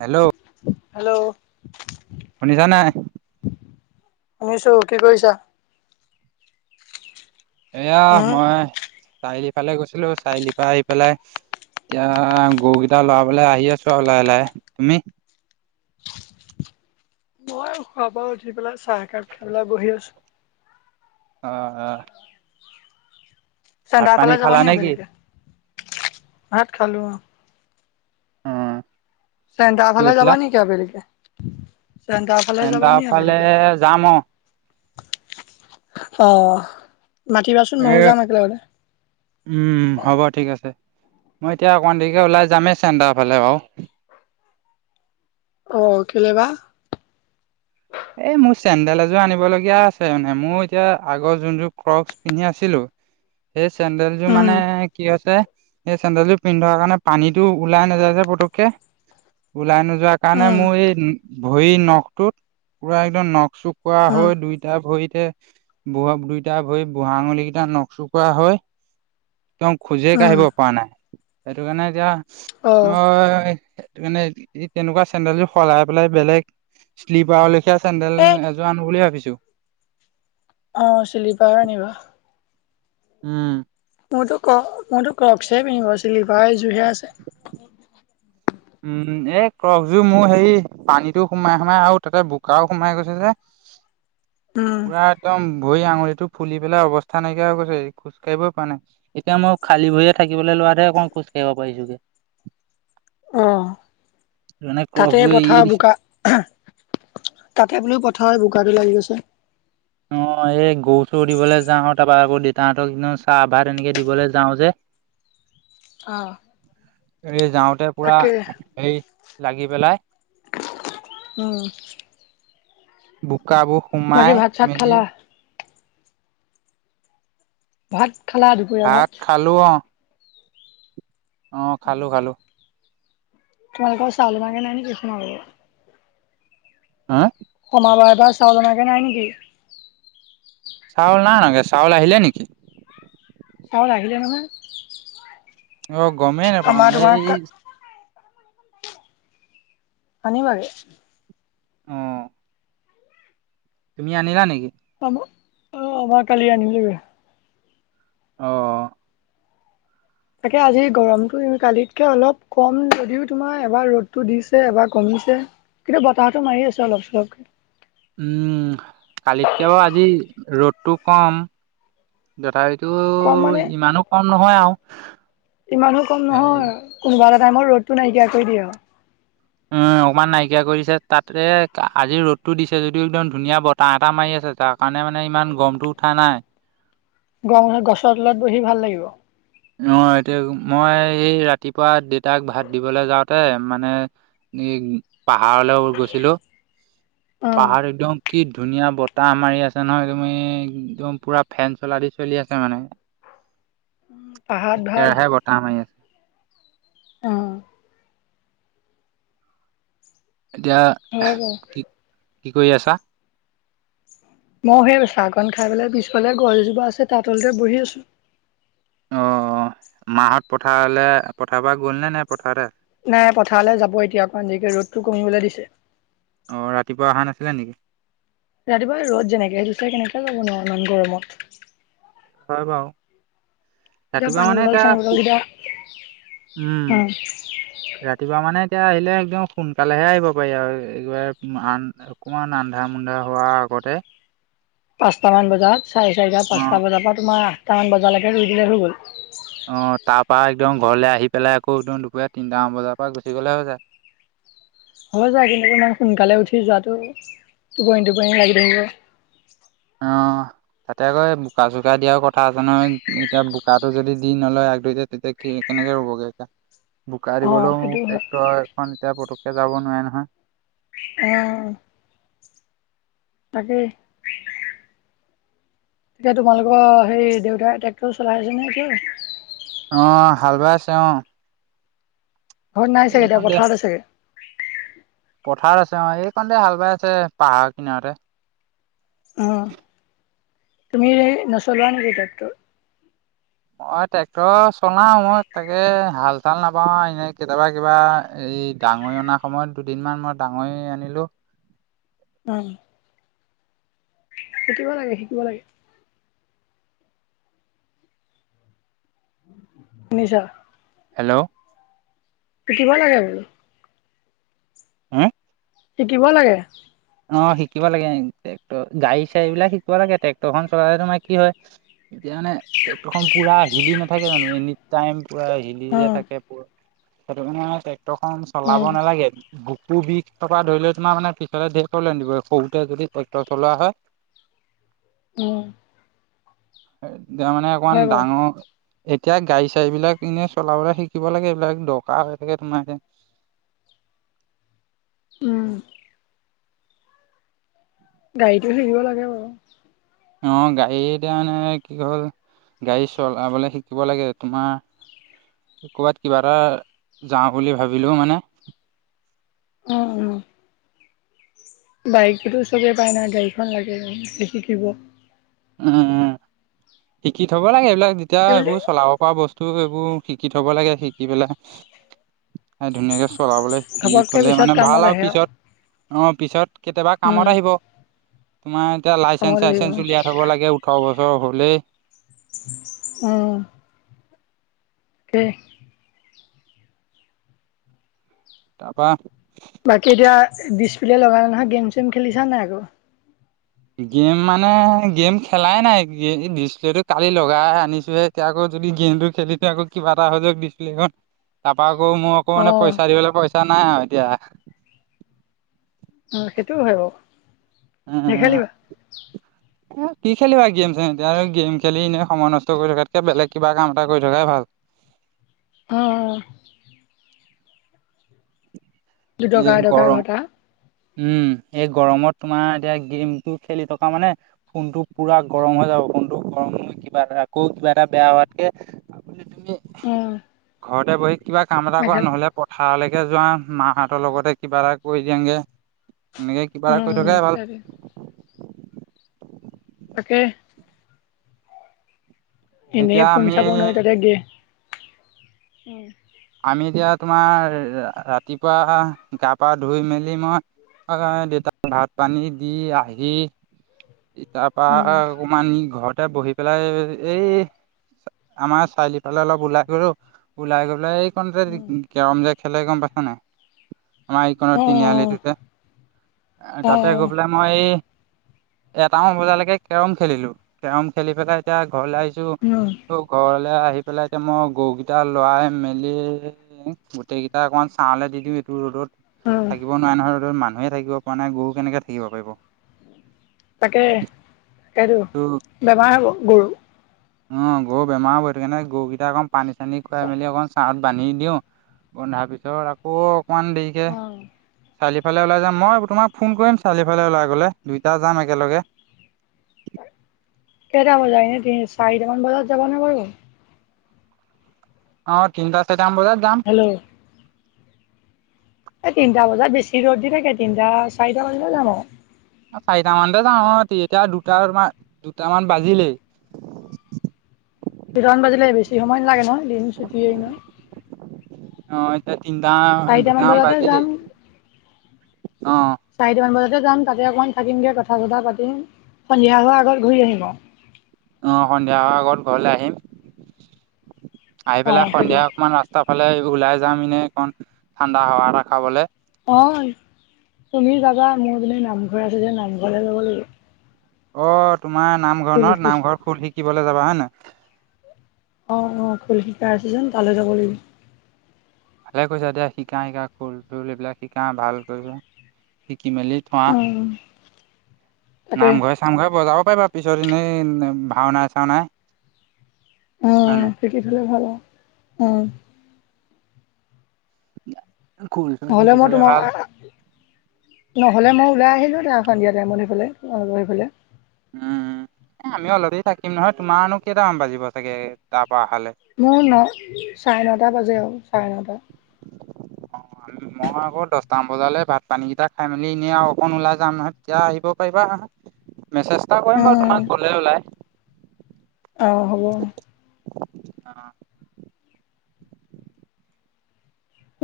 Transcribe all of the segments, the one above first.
Hello? Hello শুনিচা নাই? শুনিছো। কি কৰিছা? এয়া উম মই চাৰিআলি ফালে গৈছিলো। চাইলিপা এইফালে এতিয়া গৰুকেইটা লৰাবলে আহি আছো আৰু লাহে লাহে। তুমি? মই শুৱাৰ পৰা উঠি পেলাই চাহ একাপ খাই লই বহি আছো। অ, অহ। চেণ্টাৰ পানী ফালে যাবা খালা নি নে কি আবেলিকে? ভাত খালো অ। অ। চেণ্টাৰ কি ফালে যাবা কৈছিলা নেকি আবেলিকে? চেণ্টাৰ ফালে যাবা চেণ্টাৰ নি ফালে আবেলিকে? যাম অ অহ। মাতিবাচোন, এ ময়ো যাম একেলগতে। উম, হ'ব ঠিক আছে। মই এতিয়া অকমাণ দেইকে ওলাই যামেই চেণ্টাৰ ফালে বাৱ। অঁ, কেলেবা? এই মোৰ চেন্দেল এযোৰ আনিব লগীয়া আছে মানে। মোৰ এতিয়া আগৰ যোনযোৰ ক্ৰকচ পিন্ধি আছিলো? সেই চেন্দেলযোৰ উম মানে কি হৈছে? সেই চেন্দেলযো পিন্ধাৰ কাৰণে পানীটো ওলাই নাযায়যে পটকে। ওলাই নোযোৱা কাৰণে উম মোৰ এই ভৰি নখটোত পুৰা একদম নখ চুখ কৰা উম হয়, দুই দুটা ভৰিতে বুঢ়া দুইটা ভৰিত বুঢ়া আঙুলি কেইটা নখচকোৱা হৈ, একদম খোজেই উম কাঢ়িব পৰা নাই। সেইটো কাৰণে অ এতিয়া [unintelligible] সেই কাণে এই তেনেকুৱা চেন্দেলযো সলাই পেলাই বেলেগ শ্লিপাৰ লেখা চেন্দেল সেই এ যো আনো বুলিয়ে ভাবিছো। অ, চিলিপাৰ নিবা। উম। মোৰতো ক মইতো ক্ৰকসহে পিন্ধিব শ্লিপাৰ এযোৰ হে আছে। উম, এ ক্ৰকযোৰ মোৰ হেৰি পানীটো সোমাই সোমাই আৰু তাতে বোকাও সোমাই গৈছে যে। উম পুৰা একদম ভৰি আঙুলি টো ফুলি পেলাই অৱস্থা নাইকিয়া হৈ গৈছে। খোজ কাঢ়িবই পোৱা নাই। এতিয়া মই খালী ভৰিৰে থাকিবলে লোৱাতহে অকণ খোজ কঢ়িব পাৰিছোগে। অহ, মানে তাতে ক্ৰকযোৰ এৰিয়ে পথাৰ দিছো। বোকা। তাকে বোলো পথাৰ বোকাটো লাগি গৈছে। অ, এই গৰু চৰু দিবলৈ যাওঁ, তাপা আকৌ দেউতাহতক [unintelligible] চাহ ভাত এনেকে দিবলৈ যাওঁ যে। অ [inaudible] এই যাওঁতে পুৰা তাকে এই লাগি পেলাই। উম। বোকাবোৰ বাকী সোমাই ভাত চাত মেলি খালা ভাত খালা দুপৰীয়া ভাত? টো অ'। অঁ খালোঁ খালোঁ। তোমালোক ক চাল মাগে [unintelligible] হা'? [unintelligible] চাউল নাই অনাগে, চাউল আহিলে নেকি? চাউল আহিলে নহয়। অ' গ'মেই নেপাওঁ আমাৰ তোমাৰ এই শনিবাৰে। অঁ। তুমি আনিলা নেকি? অ' মই কালি আনিলোগে। অঁ। তাকে, আজি গৰমটো কালিতকৈ অলপ কম যদিও তোমাৰ এবাৰ ৰ'দটো দিছে এবাৰ কমিছে কিন্তু বতাহটো মাৰি আছোঁ অলপ চলপ। উম, কালিতকে বাৰু আজি ৰ'দতটো কম। তথাপিতো কম মানে ইমানো কম নহয় আৰু। ইমানো কম এই নহয়, কোনোবা এটা টাইমত ৰ'দটো নাইকিয়া কৰি দিয়ে আৰু। উম, অকমান নাইকিয়া কৰি দিছে, তাতে আজি ৰ'দতটো দিছে যদিও একদম ধুনীয়া বতৰ। তাহ এটা মাৰি আছে, তাৰ কাৰণে মানে ইমান গৰমটো উঠা নাই। গৰম দিনত গছৰ তলত বহি ভাল লাগিব? অ' এতিয়া মই এই ৰাতিপুৱা দেউতাক ভাত দিবলৈ যাওঁতে মানে পাহাৰলৈ গৈছিলো। উম পাহাৰত একদম কি ধুনীয়া বতাহ মাৰি আছে নহয় তুমি একদম পুৰা ফেন চলা দি চলি আছে মানে। পাহাৰত একেৰাহে বতাহ মাৰি আছে। অ'। এতিয়া হয় হয় [unintelligible] কি কি কৰি আছা? মই সেই চাহকন খাই পেলাই পিছফালে গছজোপা আছে তাত তলতে বহি আছো। অ' মাহত পথাৰলে পথাৰ পৰা গ'ল নে, নে পথাৰতে আছে? নাই পথাৰলৈ যাব এতিয়া অকমাণ দেৰিকে, ৰ'দতটো কমিবলৈ দিছে। অ' ৰাতিপুৱা অহা নাছিলে নেকি? ৰাতিপুৱা ৰ'দ যেনেকেহে দিছে কেনেকে যাবনো ইমান গৰমত? হয় বাৰু। এতিয়া ৰাতিপুৱা পানী মানে বটল চানী এতিয়া, বটল কেইটা উম- ৰাতিপুৱা মানে এতিয়া আহিলে একদম সোনকালেহে আহিব পাৰি আৰু। একবাৰে আন অকমান আন্ধাৰ মুন্ধাৰ হোৱাৰ আগতে পাঁচটামান বাজাত চাৰে চাৰিটা অ' পাঁচটা বজাৰ পৰা তোমাৰ আঠটামান বজালৈকে ৰুই দিলে হৈ গ'ল। অ' তাৰ পৰা একদম ঘৰলে আহি পেলাই আকৌ একদম দুপৰীয়া তিনটামান বজাৰ পৰা গুচি গ'লে হৈ যায়। হ'ব যা, কিন্তু ইমান সোনকালে উঠি যোৱাটো টোপনি টোপনি লাগি থাকিব। অ'। তাতে আকৌ বোকা চোকা দিয়াৰ কথা আছে নহয়, এতিয়া বোকা যদি দি নলয় এক দুইতে তেতিয়া কি কেনেকে ৰু'বগে এতিয়া। বোকা অ দিবলৈও সেইটো হয় ট্ৰেক্টৰ এখন এতিয়া পুতুকে যাব নোৱাৰে নহয়। উম। তাকেই। এতিয়া তোমালোকৰ সেই দেউতাই ট্ৰেক্টৰ চলাই আছে নে [unintelligible] অ', হাল বাই আছে অ'। ঘৰত নাই চাগে এতিয়া, পথাৰতে চাগে। পথাৰ আছে অ', এই কাৰণতে হাল বাই আছে পাহাৰ কিনাৰতে। অ', তুমি নচলোৱা নেকি ট্ৰেক্টৰ? মই ট্ৰেক্টৰ চলাওঁ মই তাকে হাল ভাল নাপাওঁ, এনেই কেতিয়াবা কিবা এই ডাঙৰি অনাৰ সময়ত দুদিনমান মই ডাঙৰি আনিলোঁ। হয়। শিকিব লাগে, শিকিব লাগে। শুনিছা! হেল্ল'! শিকিব লাগে বোলো। হা'? শিকিব লাগে। অ', শিকিব লাগে ট্ৰেক্টৰ, গাড়ী চাৰিবিলাক শিকিব লাগে। ট্ৰেক্টৰখন চলালে তোমাৰ কি হয়! এতিয়া মানে ট্ৰেক্টৰ পুৰা হিলি নাথাকে জানো, এনিটাইম পুৰা হিলি উম, থাকে পুৰা। সেইটো মানে ট্ৰেক্টৰ খন চলাব উম, নালাগে বুকুবিষ পৰা ধৰি ধৰি লৈ তোমাৰ মানে পিছ চলে [unintelligible] সৰুতে যদি ট্ৰেক্টৰ চলোৱা হয়। উম। তেতিয়া মানে অকমান হয় বাৰু ডাঙৰ এতিয়া গাড়ী- চাড়ীবিলাক এনে চলাবলৈ শিকিব লাগে, এইবিলাক দৰকাৰ হৈ থাকে তোমাৰ। উম। গাড়ীটো শিকিব লাগে বাৰু। অ', গাড়ী এতিয়া মানে কি হ'ল গাড়ী চলাবলৈ শিকিব লাগে, তোমাৰ ক'ৰবাত কিবা এটা যাওঁ বুলি ভাবিলেও মানে উম। বাইকতো চবে পাৰে না, গাড়ীখন লাগে শিকিব। উম, উম, শিকি থ'ব লাগে এইবিলাক যেতিয়া সেইবুলি সেইবোৰ চলাব পৰা বস্তু টো এইবোৰ শিকি থ'ব লাগে, শিকি পেলাই ধুনীয়াকে চলাবলৈ শিকি ঘপককে থ'লে পিছত মানে ভাল কামত আৰু আহে পিছত, অ', পিছত কেতিয়াবা উম, কামত আহিব। তোমাৰ এতিয়া লাইচেন্ঞ্চ, কামত আহিব চাইচেন্ঞ্চ উলিয়াই থ'ব লাগে ওঠৰ বছৰ হ'লেই। উম। তাকেই। তাৰপা বাকী এতিয়া ডিছপ্লে লগালা নহয়, গেম চেম খেলিছা নাই আকৌ? গেম মানে গেম খেলাই নাই, ডিচপ্লেটো কালি লগাই আনিছোঁ হে। এতিয়া আকৌ যদি গেমটো খেলি দিওঁ আকৌ কিবা এটা হৈ যাওঁক ডিছপ্লেখন, তাৰপা আকৌ মই আকৌ মানে অ', পইচা দিবলৈ পইচা নাই আৰু এতিয়া। উম, সেইটোও হয়, বাৰু। উম, নেখেলিবা এ, কি খেলিবা গেম-চেম এতিয়া আৰু গেম খেলি এনেই সময় নষ্ট কৰি থকাতকে, বেলেগ কিবা কাম এটা কৰি থকাই ভাল। অ, অ, দুটকা যিহে এটকা গৰম। ঘটা উম, এই গৰমত তোমাৰ, এতিয়া গেমটো খেলি থকা মানে ফোনটো পুৰা গৰম হৈ যাব, ফোনটো গৰম কিবা এটা আকৌ কিবা এটা বেয়া হোৱাতকে। আপুনি, উম। [inaudible] ঘৰতে বহি কিবা কাম এটা কৰা, মেখেলা নহ'লে। পথাৰলৈকে যোৱা। মাহঁতৰ লগতে কিবা এটা কৰি দিয়াগে। এনেকে কিবা এটা কৰি উম থকাই ভাল। তাকে তাকে। এনেই এতিয়া ফোন, আমি চাব নোৱাৰি তাতে। গেম, আমি এতিয়া তোমাৰ, ৰাতিপুৱা গা, পা, ধুই মেলি মই। অ, দেউতাক ভাত পানী দি আহি। এইঠাইৰ পৰা উম অকমান ঘৰতে বহি পেলাই, এই আমাৰ চাৰিআলিফালে অলপ ওলাই গলো। ওলাই গৈ পালে। উম [inaudible] কেৰম যে, খেলে গম পাইছা নাই? আমাৰ উম অ এইকনৰ তিনিআলিটোতে যে, অ অ তাতে গৈ পেলাই। মই এটামান বজালৈকে কেৰম খেলিলো। কেৰম, খেলি পেলাই এতিয়া ঘৰলৈ আহিছো। উম ত, ঘৰলৈ আহি পেলাই, এতিয়া মই গৰুকেইটা লৰাই মেলি গোটেই, কেইটা অকমান চাহলে দি দিওঁ, এইটো ৰ'দত। উম থাকিব নোৱাৰে নহয়, মানুহে থাকিব পৰা নাই, গৰু কেনেকে থাকিব পাৰিব। তাকে, এইটো, বেমাৰ গৰু উম, গৰু বেমাৰ হৈ সেইকাৰণে গৰুকেইটা অকণ পানী চানী খুৱাই মেলি, অকণ চাত বান্ধি দিওঁ। বন্ধাৰ পিছত আকৌ, অকমান দেৰিকে। অ চাৰিআলিফালে ওলাই যাম। মই তোমাক ফোন কৰিম চাৰিআলি ফালে ওলাই গ'লে, দুইটা যাম একেলগে। কেইটা বজাত, তিনি চাৰিটামান বজাত যাব নে, বাৰু? অ, তিনিটা, চাৰিটা বজাত যাম। উম, এই তিনিটা বজাত বেছি ৰ'দ দি থাকে। তিনিটা চাৰিটা বজাতে যাম আৰু। চাৰিটা মানতে যাওঁ। অ, এতিয়া দুটা- দুটামান, বাজিলেই। দুটান বাজিলে বেছি সময় নালাগে ন, দিন চুটিয়েই এনেও। অ, এতিয়া তিনিটা, চাৰিটামান দুটা বজাতে বাজিলে। যাম অ, চাৰিটামান বজাতে যাম, তাতে অকণমান থাকিমগে কথা- চথা পাতিম। সন্ধিয়া হোৱা আগত ঘূৰি আহিব। অ, সন্ধিয়া আগত ঘৰলে আহিম। আহি অ পেলাই সেইটোৱে সন্ধিয়া অকমান ৰাস্তা ৰাস্তাৰফালে ওলাই যাম। এনে অকন ঠাণ্ডা হাৱা খাবলৈ। অ, তুমি যাবা, মোৰ বোলে নামঘৰ আছে যে, নামঘৰলে যাব লাগিব। অ, তোমাৰ নামঘৰ খোল ন? শিক নামঘৰ খোল শিকিবলৈ যাবা, হয় নে নাই। অ, অ, খোল শিকাই আছে যে, তালৈ যাব লাগিব। ভালে কৰিছা দিয়া। শিকা-শিকা খোল-সুল এইবিলাক শিকা ভাল কৰিছ। শিকি মেলি অ, তাকে নাম ঘোৰাই নামঘৰত বজাবও পাৰিবা। পিছত এনেই ভাওনা- চাওনাই, হয় নাই। [inaudible] উম, খোলটো নহ'লে শিকি মই থলে, তোমাৰ ভাল। নহ'লে মই ওলাই আহিলোঁ হয়। তাৰ সন্ধিয়া টাইমত সিফালে, তোমালোকৰ সিফালে। উম আমিও অলৰেডি থাকিম নহয়। তোমাৰনো কেইটামান বাজিব চাগে তাৰ পৰা অহালে? মোৰ ন', চাৰে ন'টা বাজে আৰু, চাৰে ন'টা। [unintelligible] মই আকৌ দহটামান বজালৈ ভাত-পানী কেইটা খাই মেলি এনেই আৰু অকণ ওলাই যাম নহয় তেতিয়া আহিব পাৰিবা। মেছেজটা অ কৰিম বাৰু তোমাক গ'লে ওলাই। অ হ'ব। অ।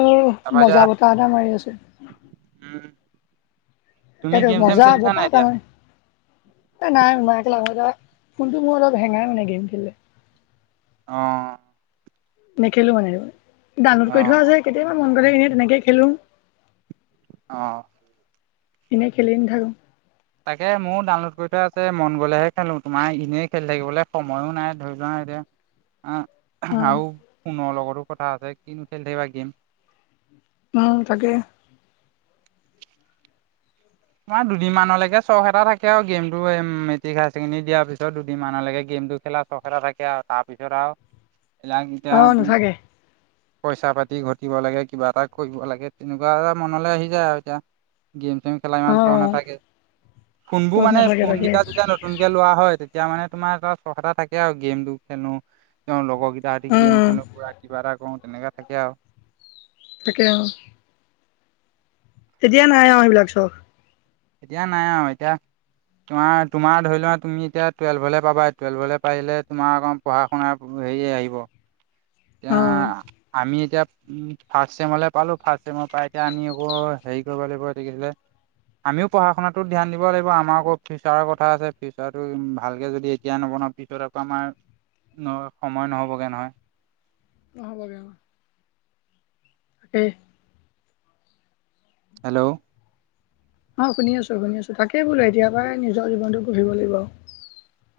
ও তাৰপা এতিয়া মজা বতাহ এটা মাৰি আছে। উম। তুমি গেম চেম খেলিছা নাই এতিয়া? [unintelligible] নাই খেলং নাই, ফোনটো মোৰ অলপ হেঙাই মানে গেম খেলিলে। অ। নেখেলো মানে। ডাউনলোড অ কৈ থোৱা আছে কেতিয়াবা মন গ'লে এনেই তেনেকে খেলেং। অ। এনেই খেলি নাথাকো। তাকে ময়ও ডাউনলোড কৰি থৈ আছে মন গ'লেহে খেলো, তোমাৰ এনেই খেলি থাকিবলৈ সময়ো নাই ধৰি লোৱা এতিয়া অ উম আৰু ফোনৰ লগতো কথা আছে কিনো খেলি থাকিবা গেম। উম তাকে। আমাৰ দুদিনমানলৈকে চখ এটা থাকে আৰু গেম মেট্ৰিক হায়াৰ ছেকেডৰী দিয়াৰ পিছত দুদিনমানলৈকে গেমটো খেলা চখ থাকে আৰু তাৰ পিছত অ আৰু [unintelligible] নাথাকে পইচা পাতি ঘটিব লাগে, কিবা এটা কৰিব লাগে, তেনেকুৱা এটা মনলৈ আহি যায় আৰু এতিয়া। গেম-চেম খেলা অ ইমান চখ নাথাকে। ফোনবোৰ চখ মানে নাথাকে তাকে ফোনকেইটা যেতিয়া নতুন নতুনকে লোৱা হয়, তেতিয়া মানে তোমাৰ এটা চখ এটা থাকে আৰু গেমটো খেলোঁ তেওঁ লগৰ গোটা ৰাতি গেম উম খেলো, পুৰা কিবা এটা কৰোঁ তেনেকা থাকে আৰু। তাকে অ। তেতিয়া নাই আৰু সেইবিলাক চখ। এতিয়া নাই আৰু এতিয়া তোমাৰ-তোমাৰ ধৰি লোৱা তুমি এতিয়া টুৱেলভলৈ পাবা টুৱেলভলে পাৰিলে তোমাৰ অকৌ পঢ়া-শুনাৰ হেৰিয়ে আহিব। এতিয়া অ আমি এতিয়া উম ফাৰ্ষ্ট চেমলে পালো ফাৰ্ষ্ট চেমৰ পাই এতিয়া আমি আকৌ হেৰি কৰিব লাগিব এইটো কি আছিলে। আমিও পঢ়া শুনাতোত ধ্যান দিব লাগিব, আমাৰ আকৌ ফিউচাৰৰ কথা আছে। ফিউচাৰটো ভালকে যদি এতিয়া নবনাওঁ পিছত আকৌ আমাৰ সময় নহ'বগে নহয়। নহ'বগৈ অ। [inaudible] হেল্ল' অ শুনি আছোঁ, শুনি আছোঁ। তাকেই বোলো এতিয় পৰাই নিজৰ জীৱনটো গহিব লাগিব আৰু।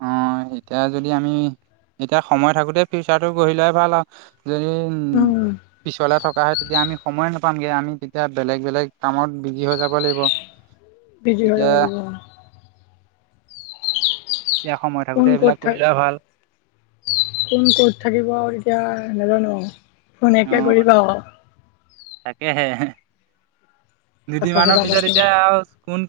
অ এতিয়া যদি আমি এতিয়া সময় থাকোঁতে ফিউচাৰটো গঢ়িলে ভাল আৰু যদি উম পিছলে থকা হয় তেতিয়া আমি সময়ে নাপামগৈ, আমি তেতিয়া বেলেগ বেলেগ কামত বিজি হৈ যাব লাগিব। [inaudible] বিজি হয় এতিয়া যাব লাগিব। এতিয়া সময় কোন থাকোঁতে ক'ত এইবিলাক থাক কৰি লোৱা ভাল। কোন ক'ত থাকিব তেতিয়া নাজানো আৰু ফোনকে অঁ কৰিবা আও। তাকেহে, দুদিন কথা মানৰ চথা পিছত পাতিম এতিয়া আৰু কোন